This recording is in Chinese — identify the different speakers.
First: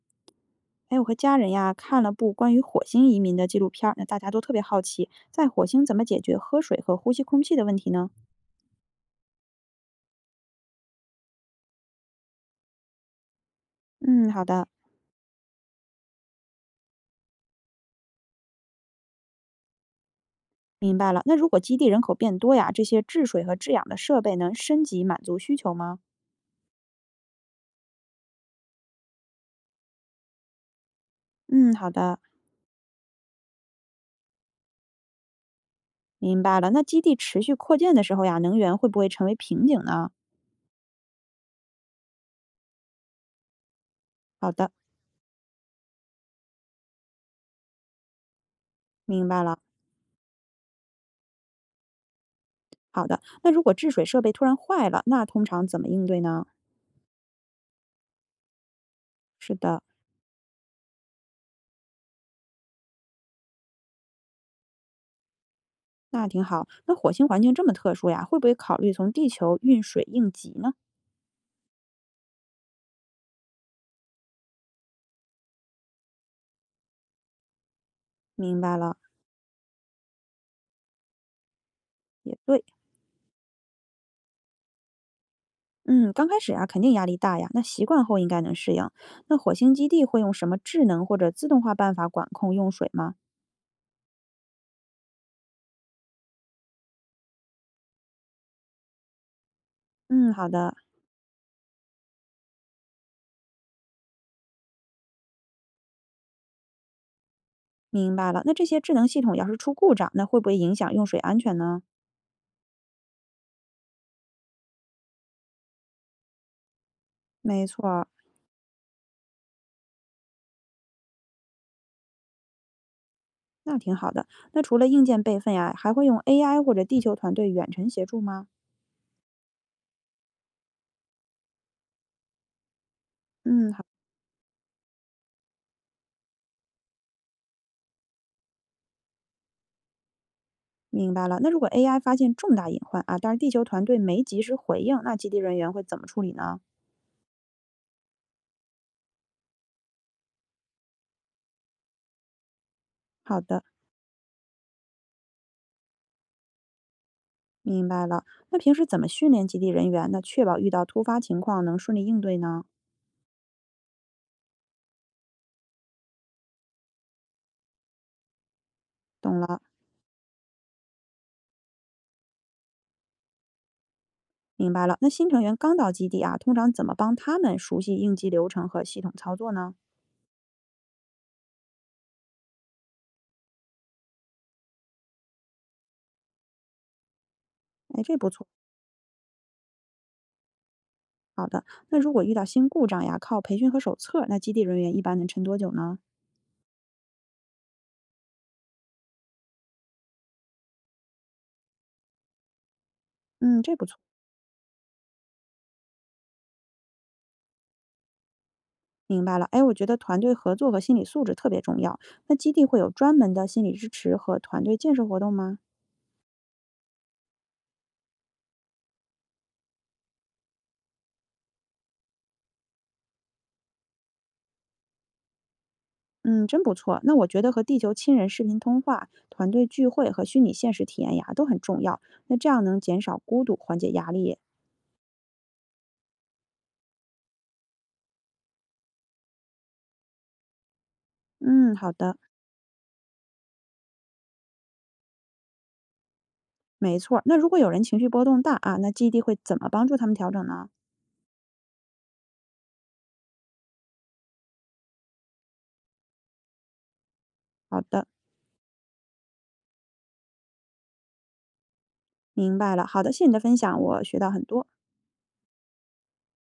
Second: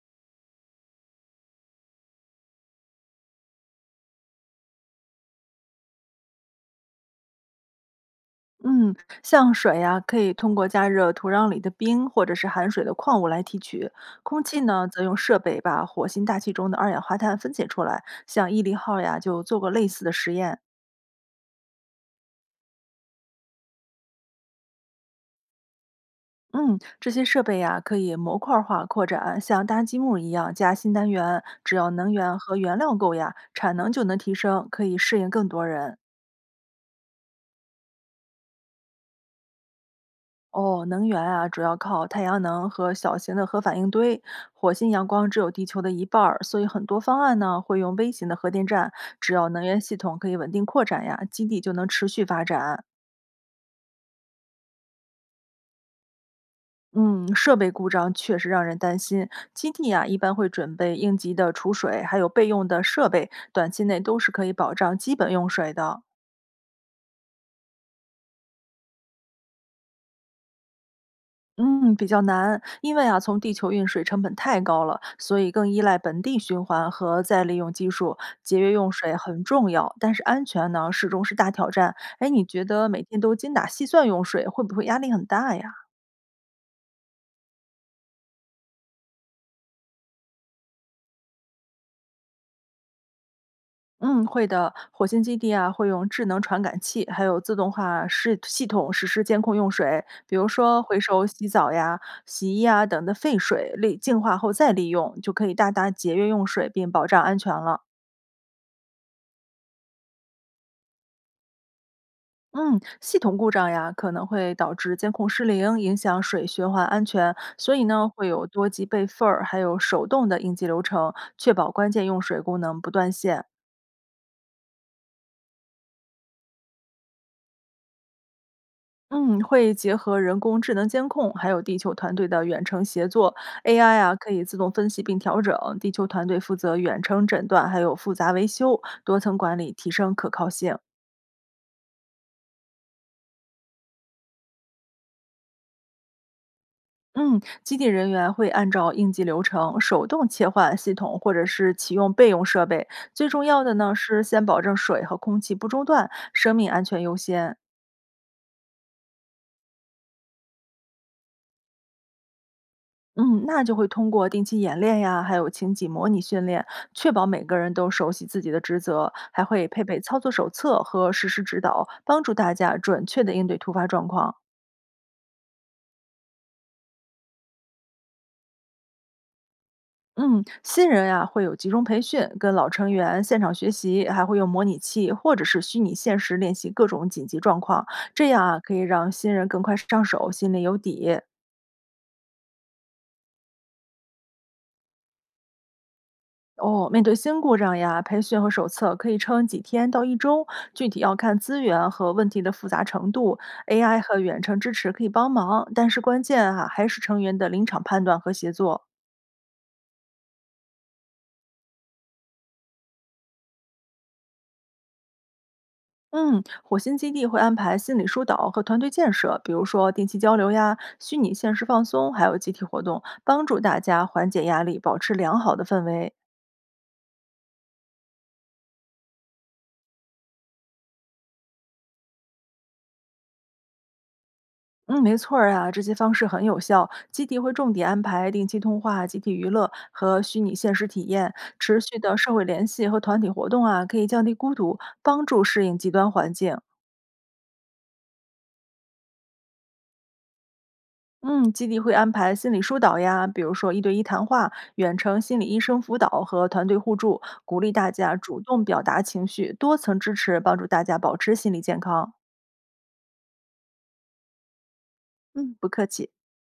Speaker 1: 哎，我和家人呀看了部关于火星移民的纪录片儿，那大家都特别好奇，在火星怎么解决喝水和呼吸空气的问题呢？
Speaker 2: 嗯，像水呀、可以通过加热土壤里的冰或者是含水的矿物来提取；
Speaker 1: 嗯，
Speaker 2: 空
Speaker 1: 好
Speaker 2: 气
Speaker 1: 的，
Speaker 2: 呢，则用设备把火星大气中的二氧化碳分解出来。像毅力号呀，就做过类似的实验。
Speaker 1: 明白了。那如果基地人口变多呀，这些制水和制氧的设备能升级满足需求吗？
Speaker 2: 嗯，这些设备呀，可以模块化扩展，像搭积木一样加新单元。
Speaker 1: 嗯，
Speaker 2: 只要
Speaker 1: 好
Speaker 2: 能
Speaker 1: 的，
Speaker 2: 源和原料够呀，产能就能提升，可以适应更多人。
Speaker 1: 明白了。那基地持续扩建的时候呀，能源会不会成为瓶颈呢？
Speaker 2: 哦，能源啊，主要靠太阳能和小型的核反应堆。
Speaker 1: 好的，
Speaker 2: 火星阳光只有地球的一半儿，所以很多方案呢会用微型的核电站。
Speaker 1: 明
Speaker 2: 只
Speaker 1: 白
Speaker 2: 要
Speaker 1: 了。
Speaker 2: 能源系统可以稳定扩展呀，基地就能持续发展。
Speaker 1: 好的，那如果制水设备突然坏了，那通常怎么应对呢？
Speaker 2: 嗯，设备故障确实让人担心。
Speaker 1: 是
Speaker 2: 基
Speaker 1: 的，
Speaker 2: 地啊，一般会准备应急的储水，还有备用的设备，短期内都是可以保障基本用水的。
Speaker 1: 那挺好。那火星环境这么特殊呀，会不会考虑从地球运水应急呢？
Speaker 2: 嗯，比较难，因为啊，从地球运水成本太高了，所以更依赖本地循环和再利用技术，节
Speaker 1: 明
Speaker 2: 约
Speaker 1: 白
Speaker 2: 用
Speaker 1: 了，
Speaker 2: 水很重要，但是安全呢，始终是大挑战。哎，
Speaker 1: 也
Speaker 2: 你觉
Speaker 1: 对。
Speaker 2: 得每天都精打细算用水，会不会压力很大呀？
Speaker 1: 嗯，刚开始啊，肯定压力大呀。那习惯后应该能适应。那火星基地会用什么智能或者自动化办法管控用水吗？
Speaker 2: 嗯，会的。火星基地啊，会用智能传感器，还有自动化系统实施监控用水，
Speaker 1: 嗯，
Speaker 2: 比如
Speaker 1: 好的，
Speaker 2: 说回收洗澡呀、洗衣啊等的废水，利净化后再利用，就可以大大节约用水，并保障安全了。
Speaker 1: 明白了。那这些智能系统要是出故障，那会不会影响用水安全呢？
Speaker 2: 嗯，系统故障呀，可能会导致监控失灵，影响水循环安全，
Speaker 1: 没
Speaker 2: 所以
Speaker 1: 错儿，
Speaker 2: 呢，会有多级备份儿，还有手动的应急流程，确保关键用水功能不断线。
Speaker 1: 那挺好的。那除了硬件备份呀，还会用 AI 或者地球团队远程协助吗？
Speaker 2: 嗯，会结合人工智能监控，还有地球团队的远程协作
Speaker 1: 嗯，好，
Speaker 2: ，AI 啊可以自动分析并调整，地球团队负责远程诊断，还有复杂维修，多层管理提升可靠性。
Speaker 1: 明白了。那如果 AI 发现重大隐患啊，但是地球团队没及时回应，那基地人员会怎么处理呢？
Speaker 2: 嗯，基地人员会按照应急流程手动切换系统，或者是启用备用设备。最
Speaker 1: 好
Speaker 2: 重要
Speaker 1: 的。
Speaker 2: 的呢是先保证水和空气不中断，生命安全优先。
Speaker 1: 明白了。那平时怎么训练基地人员呢？确保遇到突发情况能顺利应对呢？
Speaker 2: 嗯，那就会通过定期演练呀，还有情景模拟训练，确保每个人都熟悉自己的职责，
Speaker 1: 懂
Speaker 2: 还
Speaker 1: 了，
Speaker 2: 会配备操作手册和实时指导，帮助大家准确的应对突发状况。
Speaker 1: 明白了。那新成员刚到基地啊，通常怎么帮他们熟悉应急流程和系统操作呢？
Speaker 2: 嗯，新人呀、会有集中培训，跟老成员现场学习，还会用模拟器或者是虚拟现实练习各种紧急状况，
Speaker 1: 哎，这
Speaker 2: 这
Speaker 1: 不
Speaker 2: 样
Speaker 1: 错。
Speaker 2: 啊可以让新人更快上手，心里有底。
Speaker 1: 好的，那如果遇到新故障呀，靠培训和手册，那基地人员一般能撑多久呢？
Speaker 2: 哦，面对新故障呀，培训和手册可以撑几天到一周，具体要看资源和问题的复杂程度。
Speaker 1: 嗯，这不错。
Speaker 2: AI 和远程支持可以帮忙，但是关键啊还是成员的临场判断和协作。
Speaker 1: 明白了，哎，我觉得团队合作和心理素质特别重要。那基地会有专门的心理支持和团队建设活动吗？
Speaker 2: 嗯，火星基地会安排心理疏导和团队建设，比如说定期交流呀、虚拟现实放松，还有集体活动，帮助大家缓解压力，保持良好的氛围。
Speaker 1: 嗯，真不错。那我觉得和地球亲人视频通话、团队聚会和虚拟现实体验呀都很重要。那这样能减少孤独，缓解压力。
Speaker 2: 嗯，没错儿啊，这些方式很有效。基地会重点安排定期通话、集体娱乐和虚拟现实体验，
Speaker 1: 嗯，
Speaker 2: 持
Speaker 1: 好
Speaker 2: 续
Speaker 1: 的，
Speaker 2: 的社会联系和团体活动啊，可以降低孤独，帮助适应极端环境。
Speaker 1: 没错儿。那如果有人情绪波动大啊，那 GD 会怎么帮助他们调整呢？
Speaker 2: 嗯，基地会安排心理疏导呀，比如说一对一谈话、远程心理医生辅导和团队互助，鼓励
Speaker 1: 好
Speaker 2: 大
Speaker 1: 的，
Speaker 2: 家主动表达情绪，多层支持帮助大家保持心理健康。
Speaker 1: 明白了。好的，谢谢你的分享，我学到很多。
Speaker 2: 嗯，不客气。